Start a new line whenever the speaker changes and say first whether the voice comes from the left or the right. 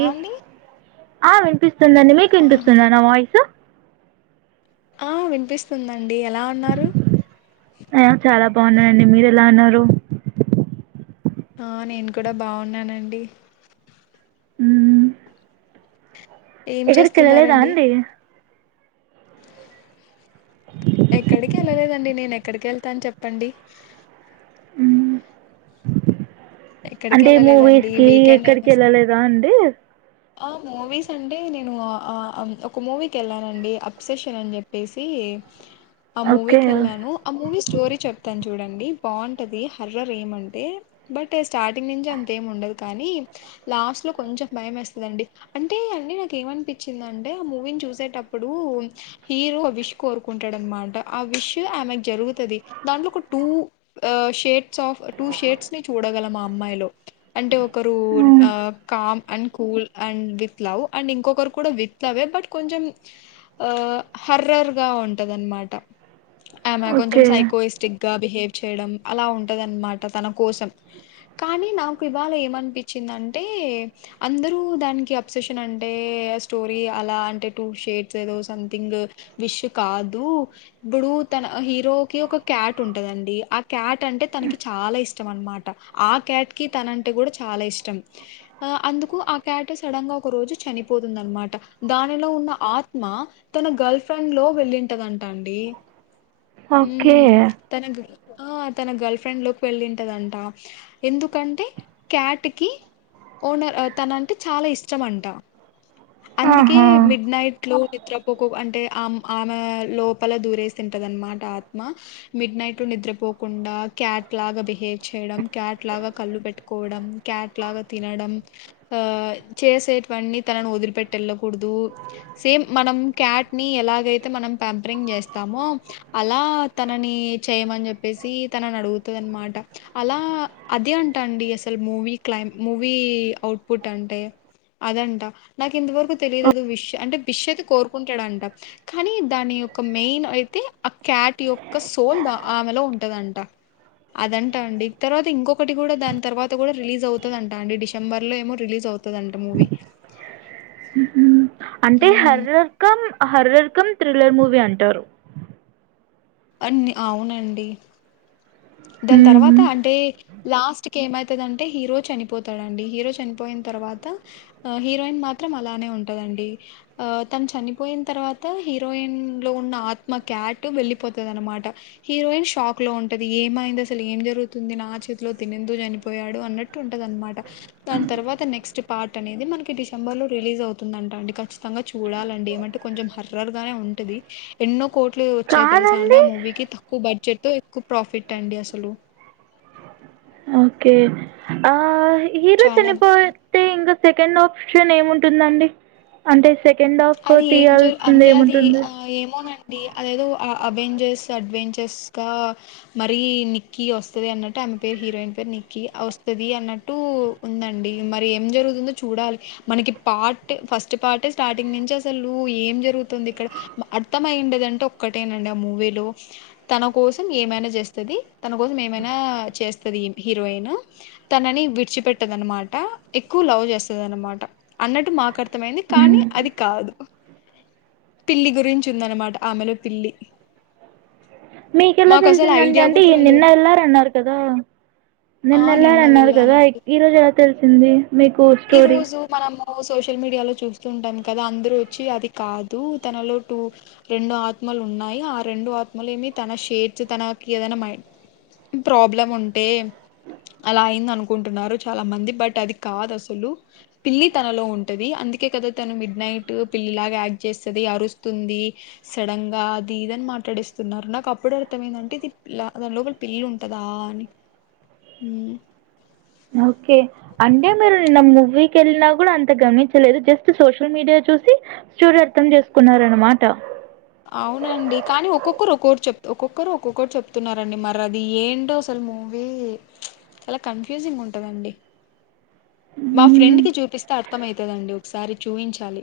left: యాండి
right: ఆ వినిపిస్తుందిండి మీకు వినిపిస్తుంది నా వాయిస్
left: ఆ వినిపిస్తుందండి ఎలా ఉన్నారు
right: ఆ చాలా బాగున్నాయంండి మీరు ఎలా ఉన్నారు
left: ఆ నేను కూడా బాగున్నానండి
right: అ
left: ఏం
right: ఇక్కడికి వెళ్ళలేదా
left: చేస్తున్నారండి
right: అండి
left: ఎక్కడికి వెళ్ళలేదండి నేను ఎక్కడికి వెళ్తాను చెప్పండి
right: ఉ
left: ఎక్కడికి
right: అంటే మూవీస్
left: వెళ్ళలేదండి
right: కి
left: వీకెండ్
right: ఎక్కడికి
left: అయినా సరే
right: వెళ్ళలేదా అండి
left: ఆ మూవీస్ అంటే నేను ఒక మూవీకి వెళ్ళానండి అప్సెషన్ అని చెప్పేసి ఆ
right: ఓకే
left: మూవీకి వెళ్ళాను ఆ మూవీ స్టోరీ చెప్తాను చూడండి డి బాగుంటది హర్రర్ ఏమంటే బట్ స్టార్టింగ్ నుంచి అంతేం ఉండదు కానీ లాస్ట్ లో కొంచెం భయం వస్తంది ండి అంటే అన్నీ నాకు ఏమనిపించింద అంటే ఆ మూవీని చూసేటప్పుడు హీరో అవిష్ కోరుకుంటాడ అనమాట ఆ విష్ ఆమెకు జరుగుతుంది దాంట్లో ఒక two shades of two shades ని చూడగల మా అమ్మాయిలో అంటే ఒకరు
right: మ్మ్
left: calm and cool and with love and ఇంకొకరు కూడా విత్ లవ్ే బట్ కొంచం హరర్గా బా ఉంటదనమాట ఆమె కొంచెం
right: ఓకే
left: సైకోయిస్టిక్ గా బిహేవ్ చేయడం అలా ఉంటదన్నమాట తన కోసం కానీ నాకు ఇవాళ ఏమనిపించిందంటే అందరూ దానికి అప్సెషన్ అంటే స్టోరీ అలా అంటే టూ షేట్స్ ఏదో సంథింగ్ విష్ కాదు ఇప్పుడు తన హీరో క ఒక క్యాట్ ఉంటదండి ఆ క్యాట్ అంటే తనకి చాలా చాలా ఇష్టం అనమాట ఆ క్యాట్ కి తనంటే కూడా చాలా ఇష్టం ఆ అందుకు కట సడన్ గా ఒక రోజు చనిపోతుంద అనమాట దానిలో ఉన్న ఆత్మ తన గర్ల్ ఫ్రెండ్ లో ఓ వెళ్ళింటదంటా అండి
right: ఓకే
left: తనకు ఆ తన గర్ల్ ఫ్రెండ్ లోకి వెళ్ళింటదంట ఎందుకంటే క్యాట్ కి ఓనర్ తన అంటే చాలా ఇష్టం అంట అందుకే
right: ఆహా
left: మిడ్ నైట్ ట్ నిద్రపోకు అంటే ఆమె లోపల దూరేసింటద అనమాట ఆత్మ మిడ్ నైట్ నిద్రపోకుండా క్యాట్ లాగా బిహేవ్ చేయడం క్యాట్ లాగా కళ్ళు పెట్టుకోవడం క్యాట్ లా వగ తినడం ఆ చేసేటువన్నీ తనను వదిలిపెట్ వెళ్ళకూడదు సేమ్ మనం క్యాట్ ని ఎలాగైతే మనం ంపరింగ్ చేస్తాము అలా తనని చేయమని చెప్పేసి తనని అడుగుతుంది అనమాట అలా అదే అంటా అండి అసలు మూవీ క్లై మూవీ అవుట్ పుట్టంటే అదంట నాకు ఇంతవరకు తెలియలేదు విష అంటే విషది కోరుకుంటాడంట కానీ దాని క్క మెయిన్ అయితే ఆ క్యాట్ యొక్క సోల్ ఆమెలో ఉంటదంట అదంటా అండి తర్వాత ఇంకొకటి కూడా దాని తర్వాత కూడా రిలీజ్ అవుతుందంట అండి డిసెంబర్ లో ఏమో రిలీస్ అవుతుదంట మూవిీ
right: మ్మ్ అంటే హర రకం హర రకం థ్రిల్లర్ మూవీ అంటారు
left: అన్ని అవునండి దాని తర్వాత
right: మ్మ్
left: అంటే లాస్ట్ క ఏమైతదంటే హీరో చనిపోతాడుండి హీరో చనిపోయిన తర్వాత హీరోయిన్ మాత్రం అలా ఉంటండి తను చనిపోయిన తర్వాత హీరోయిన్ లో ఉ ఆత్ అటు వెళ్ళలిపోతుంది అనమాట హీరోయిన్ షాక్ లో ఉంటంది ఏమైంది అసలు ఏం జరుగుతుంది నా చేతిలో తినేందు చనిపోయాడు అన్నట్టు ఉంటది అనమాట దాని తర్వాత తర్వాత నెక్స్ట్ార్ అనేది మనకి డిసెంబర్ లో రిలీజ్ అవుతుందంట అండి చ్చిత చూాలండి ఏమంటే కొంచెం హర్ గా ఉంటది ఎన్నో కోట్లు వచ్చాయి తెలుసా అంటే ఆ
right: కాదండి
left: మూవీ క తక్కువ బడ్జెట్ త ఎక్కువ ప్రఫిట్ అండి అసలు
right: ఓకే ఆ హీరో
left: చాలా
right: శనిపోతే ఇ సెకండ్ ఆప్షన్ ఏముంటుందండి అంటే సెకండ్ హాఫ్
left: అది ఏం జ
right: తీయాల్సింది
left: అంటే అది
right: ఏముంటుంద్
left: ఆ ఏమోనండి అదేదో అవెంజర్స్ అడ్వెంచర్స్ గా మరీ నిక్కీ వస్తుది అన్నట్టు పే హీరోయిన్ పేరు నిక్కి వస్తుది అన్నట్టు ఉందండి మరి ఏం జరుగుతుందో చూడాలి మనకి పార్ట్ ఫస్ట్ పార్ట్ స్టార్ట్ నించసలు ఏం జరుగుతుంది ఇక్కడ అర్థం అయిండదింటే ఒక్కటేనండి ఆ మూవీలో తన కోసం ఏమైనా చేస్తది తన కోసం ఏమైనా చేస్తది హీరోయిన్ తనని విడిచిపెట్టదనమాట ఎక్కువ లవ్ చేస్తుదనమాట అన్నట్టు మాకు అర్థమైంది కానీ అది కాదు పిల్లి గురించి ఉందనమాట ఆమెలో పిల్లి
right: మీకెలా
left: మాకు అసలు
right: తెలిసిందండి
left: ఐడియా
right: అంటే
left: కూడా
right: ఇ నిన్న
left: రాలేదు
right: వెళ్లారన్నారు కదా
left: ఆ నిన్న
right: నిన్నెలారన్నారు కదా
left: వెళ్ళానండి
right: ఈరోజు ఎలా తెలిసింది మీకు స్టోరీ
left: ఓ సోషల్ మీడియా లో చూస్తూ ఉంటాం కదా అందరూ వచ్చి అది కాదు తనలో టూ రెండు ఆత్మ ఉన్నాయి ఆ రెండు ఆత్మలేమి తన షేడ్స్ తనకి ఏదనా మై ప్రాబ్లం ఉంటే అలా అయింది అనుకుంటున్నారు చాలా మంది బట్ అది కాదు అస్ పిల్లి తనలో ఉంటది అందుకే కద తను మిడ్ నైట్ పిల్లి లాగా యాక్ట్ చేస్తది అరుస్తు ఉంది సడన్ గా అది ఇదని మాట్లాడేస్తున్నారు నాకు అప్పుడు అర్థం ఏందంటే ఇది దాని లోపల ఇల్లుంటదా అని
right: ఓకే అంటే మీరు నిన్న మూవీకి వెళ్ళినా కూడా అంత గమనిచలేదు జస్ట్ సోషల్ మీడియా చూసి స్టోరి అర్థం చేసుకున్నరనమాట
left: అవునండి కానీ ఒక్కొక్కరు ఒక్కొక్కటి చెప్ ఒక్కొక్కరు ఒక్కొక్కటి చెప్తున్నారండి మరి అది ఏంటో అసలు మూవీ చాలా కన్ఫ్యూజింగ్ ఉంటదండి మా
right: హ్మ్.
left: ఫ్రెండ్కి చూపిస్తే అర్థమయితదండి ఒకసారి చూయించాలి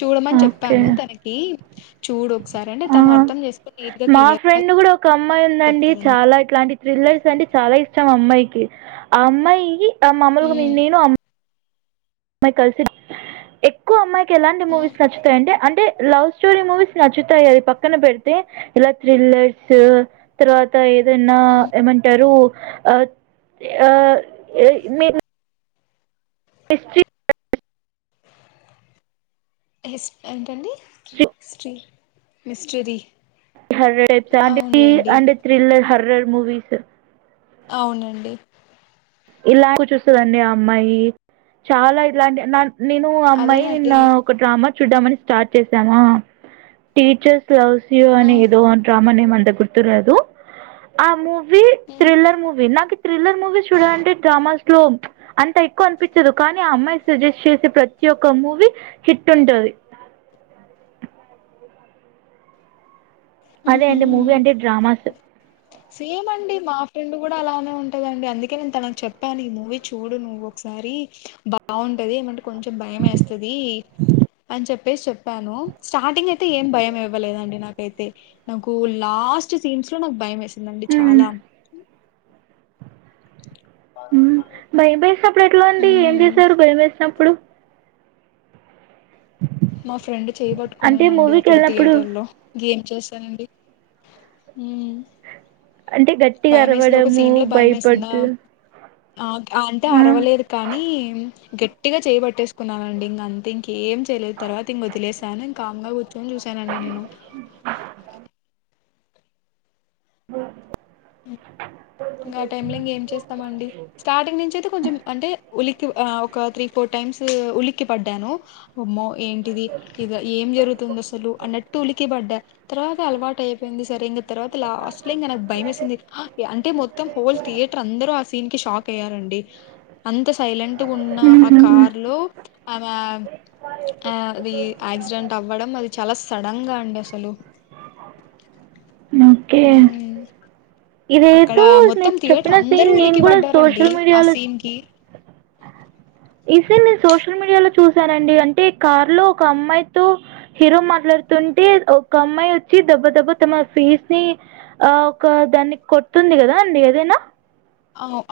left: చూడమని
right: ఓకే.
left: చెప్తాను తనకి చూడు ఒకసారి అంటే తను
right: ఆ!
left: అర్థం చేసు
right: మా ఫ్రెండ్ గుడ ఒక అమ్మాయి ఉందండి
left: చెప్తదనమాట
right: చాలా ఇట్లాంటి థ్రిల్లర్స్ అంటే చాలా ఇష్టం అమ్మాయికి ఆ అమ్మాయి ఆ మామలుగా నేను కల్సి ఎక్కువ అమ్మాయికి ఎలాంటి మూవీస్ నచ్చుతాయంటే అంటే లవ్ స్టోరీ మూవీస్ నచ్చుతాయి అది పక్కన పెడితే ఇలా థ్రిల్లర్స్ తర్వాత దనా ఏమంటారు ఆ ఆ మీ ఎస్టీ
left: ఎస్ ఏంటండి మిస్టరీ అవునులేండి
right: హర్రర్ మూవీస్
left: అవునండి
right: ఇలాకు చూస్తుదండి ఆ అమ్మాయి చాలా ఇలాంటి నేను ఆ అమ్మాయి నిన్న
left: అదేనండి
right: ఒక డ్రామా చూడమని స్టార్ట్ చేసామా టీచర్స్ [unintelligible]
left: ఆ,
right: అని ఏదో అంటా మనేమంత గుర్తురాదు ఆ మూవీ
left: ఉమ్,
right: థ్రిల్లర్ మూవీ నాకు థ్రిల్లర్ మూవీ చూడాలంటే డ్రామాస్ లో అంత ఎక్కువ అనిపిచ్చదు కానీ ఆ అమ్మాయి సజెస్ట్ చేసే ప్రతి ఒక్క మూవీ హిట్ ఉంటది అదే అండి మూవీ అంటే
left: ఉహుం.
right: డ్రామాస్
left: సేమ్ అండి మా ఫ్రెండ్ గూడా అలానే ఉంటదండి అందుకే నేను తనకు చెప్పాను ఈ మూవీ చూడు నువ్వు ఒకసా మరి బాగుంటది ఏమంటే కొంచెం భయం ఏస్తది అని చెప్పేసి చెప్పాను స్టార్టింగ్ అయితే ఏం భయం ఎవ్వలేదండి నాకైతే నాకు లాస్ట్ సీన్స్ లో నాకు భయం వేసిందండి
right: మ్మ్.
left: చాలా
right: భయమేసినప్పుడు ఎట్లండి ఏం
left: ఉమ్
right: చేసారు భయం వేసినప్పుడు
left: మా ఫ్రెండ్
right: అంటే
left: చేయబట్టుకున్నానండి
right: మూవీకి
left: అప్పుడు
right: వెళ్ళినప్పుడు
left: థియేటర్ లో గేమ్ చేశానండి
right: అంటే గట్టిగా
left: భయం వేసింది ఒక
right: అరవడము
left: సీన్ లో భయం
right: భయపట్టు
left: వేసిందా ఆ అంటే అరవలేదు కానీ గట్టిగా చేయబట్టేసుకున్నానుండి ఇంక అంత ఇంకేం చేయలేదు తర్వాత ఇంక వదిలేసాను ఇంకా కామ్గా చైలు చూశానండి నేను
right: అ
left: అ ఇంకా ఆ టైమ్ లో ఇంక ఏం చేస్తామండి స్టార్టింగ్ నుంచి అయితే కొంచెం అంటే ఉలికి ఒక త్రీ ఫోర్టీ టైమ్స్ ఉలిక్ పడ్డాను ఆమ్మో ఏంటిది ఏం జరుగుతుంది అ అన్నటు కి పడ్డ తర్వాత అలవాట్టు అయిపోయింది సార్ ఇంక తర్వాత లాస్ట్ లో ఇక భయం అంటే మొత్తం హోల్ థియేటర్ అందరూ ఆ సీన్ కి షాక్ అయ్యారండి అంత సైలెంట్ టు ఉన్న ఆ
right: ఉహు
left: కార్ లో ఆమె ఆ అది యాక్సిడెంట్ అవ్వడం అది చాలా సడన్ గా అండి అసలు
right: ఓకే
left: ఉమ్ అక్కడ
right: ఇదేతే మీ
left: మొత్తం థియేటర్
right: చెప్పినా
left: అందరూ
right: సేన్ నేను
left: ఉలికి
right: కూడా
left: పడ్డారండి
right: సోషల్
left: ఆ
right: మీడియాలో
left: సీన్ కి
right: ఈసే నేను సోషల్ మీడియాలో చూసానండి అంటే కారు లో ఒక అమ్మాయితో హీరో మాట్లాడుతుంటే ఒక అమ్మాయి వచ్చి దెబ్బ దెబ్బ తమ ఫీస్ ని ఆ ఒక దానికి కొట్తుంది కదా అండి ఏదైనా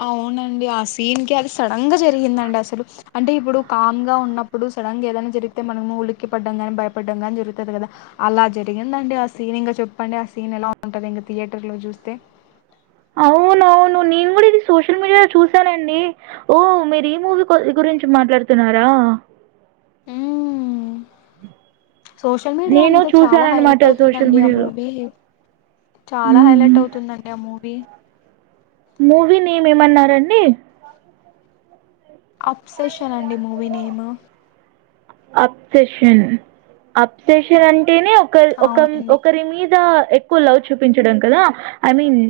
left: అవునండి ఆ సీన్ కి అది సడన్ గా జరిగిందండి అసలు అంటే ఇప్పుడు కామ్ గా ఉన్న ప్పుడు సడన్ గా ఏదైనా జరిగితే మనము ఉలిక్కి పడ్డం గాని భయపడ్డం గాని జరుగుతుంది కదా అలా జరిగిందండి అ సీన్ ఇంకా చెప్పండి ఆ సీన్ ఎలా ఉంటది ఇంకా థియేటర్ లో చూస్తే
right: అవునవును నేను కూడా ఇది సోషల్ మీడియాలో చూసానండి ఓ మీరు ఈ మూవీ గురించి మాట్లాడుతున్నారా
left: హ్మ్ సోషల్ మీడియా
right: నేను
left: అంతా చాలా హైలైట్
right: చూసానన్నమాట సోషల్
left: అవుతుందండి ఆ
right: మీడియాలో
left: మూవీ చాలా హైలైట్
right: మ్మ్.
left: అవుతుందండి ఆ మూవీ
right: మూవీ నెమ్ ఎ మంన్నారండి
left: అప్సెషన్ అండి మూవీ నేమ్
right: అప్సెషన్ అప్సెషన్ అంటే అంటేనే ఒక ఒక
left: అవునండి
right: ఒకరి మీద ఎక్కువ లవ్ చూపించడం కదా ఐ మీన్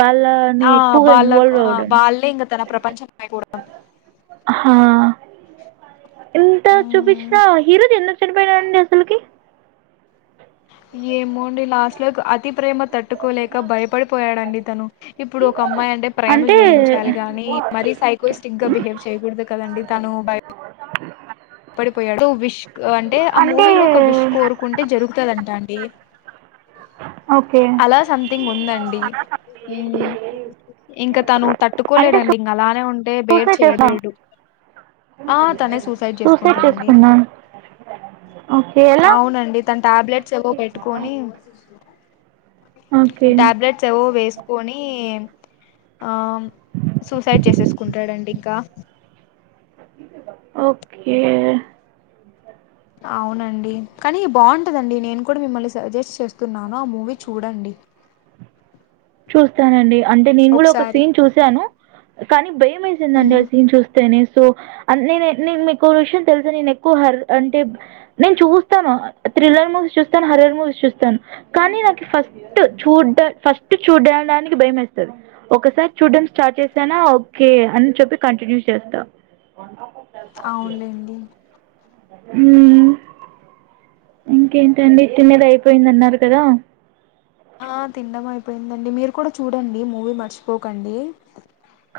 right: వాళ్ళని
left: ఆ
right: ఎక్కువగా
left: వాళ్ళ
right: ఇన్వాల్వ్ అవ్వడం
left: వాళ్ళే ఇంక తన ప్రపంచం అయిపోవడం
right: హా ఎంత చూపించినా హీరోది ఎందుకు చనిపోయిననండి అసలుకి
left: ఏమో లాస్ట్ లో అతి ప్రేమ తట్టుకోలేక భయపడిపోయాడండి తను ఇప్పుడు ఒక అమ్మాయి అంటే ప్రేమ చూయిించాలి గానీ మరీ సైకోయిస్టిక్ గా బిహేవ్ చేయకూడదు కదండి తను బయ పడిపోయాడుడు విష్ అంటే ఆ మూవీ లో ఒక విష్ కోరుకుంటే జరుగుతుదంటాండి
right: ఓకే
left: అలా సంథింగ్ ఉందండి హ్మ్ ఇంకా తను
right: అంటే
left: తట్టుకోలేడంండి ఇంక అలానే ఉంటే బేరు
right: సూసైడ్ చేసా
left: చేయలేడు ఆ తనే సూసైడ్ చేస్తా
right: సూసైడ్ చేసుకున్నా ఓకే ఎలా
left: అవునండి తన టాబ్లెట్స్ ఏవో పెట్టుకొని
right: ఓకే
left: టాబ్లెట్స్ ఏవో వేసుకొని ఆ సూసైడ్ చేసేసుకుంటాడండి ఇంకా
right: ఓకే
left: అవునండి కానీ బాగుంటుందండి నేను కూడా మిమ్మల్ని సజెస్ట్ చేస్తున్నాను ఆ మూవీ చూడండి
right: చూస్తానండి అంటే నేను కూడా ఒక
left: ఒకసారి
right: సీన్ చూశాను కానీ బై ేసిందండి
left: ఉమ్
right: ఆ సీన్ చూస్తేనే సో నేను నేను మీకు విషయం తెలుస నేను ఎక్కువ హర్ అంటే నేను చూస్తాను రిల్లర్ మూసి చూస్తాను హరిర్ మూవీ చూస్తాను కానీ నాకు ఫస్ట్ చూడ్డ ఫస్ట్ చూడడానికి భయం వేస్తుంది ఒకసారి చూడడం స్టార్ట్ చేశానా ఓకే అని చెప్పి కంటిన్యూ విస్త
left: అవునులేండి
right: అ ఇంకేంటండి ఇచ్చ మీద అయిపోయింది అన్నారు కదా
left: ఆ తిన అయిపోయిందండి మీరు కూడా చూడండి మూవీ మర్చిపోకండి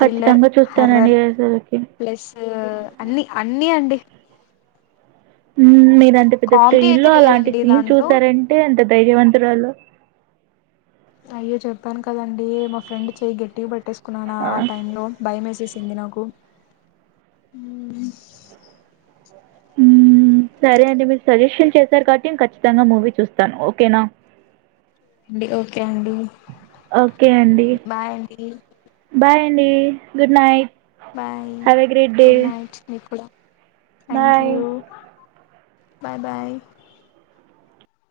left: థ్రిల్లర్
right: చూస్తానండి ఏసలకి
left: ఆ అన్ని అన్ని అండి
right: మీరు అంత పెద్ద
left: కామెడీ
right: స్టేజ
left: అయితే
right: లో అలాంటి
left: లేదండి
right: సీన్
left: దాంట్లో
right: చూసారంటే అంత రైజ వంటలో
left: అయ్యో చెప్పాను కదండి మా ఫ్రెండ్ చెయ్యి గట్టిగా పట్టేసుకున్నా ఆ టైమ్ లో భయే చెంది నకు
right: ఉ సరే అండి మీరు సజెషన్ చేశారు కాట్టి ్యం ఖచ్చితంగా మూవీ చూస్తాను ఓకేనా
left: అండి ఓకే అండి
right: ఓకే అండి
left: బాయ్ అండి
right: బాయ్ అండి good night
left: bye
right: have a great day.
left: Good night నిపు thank
right: bye.
left: You bye bye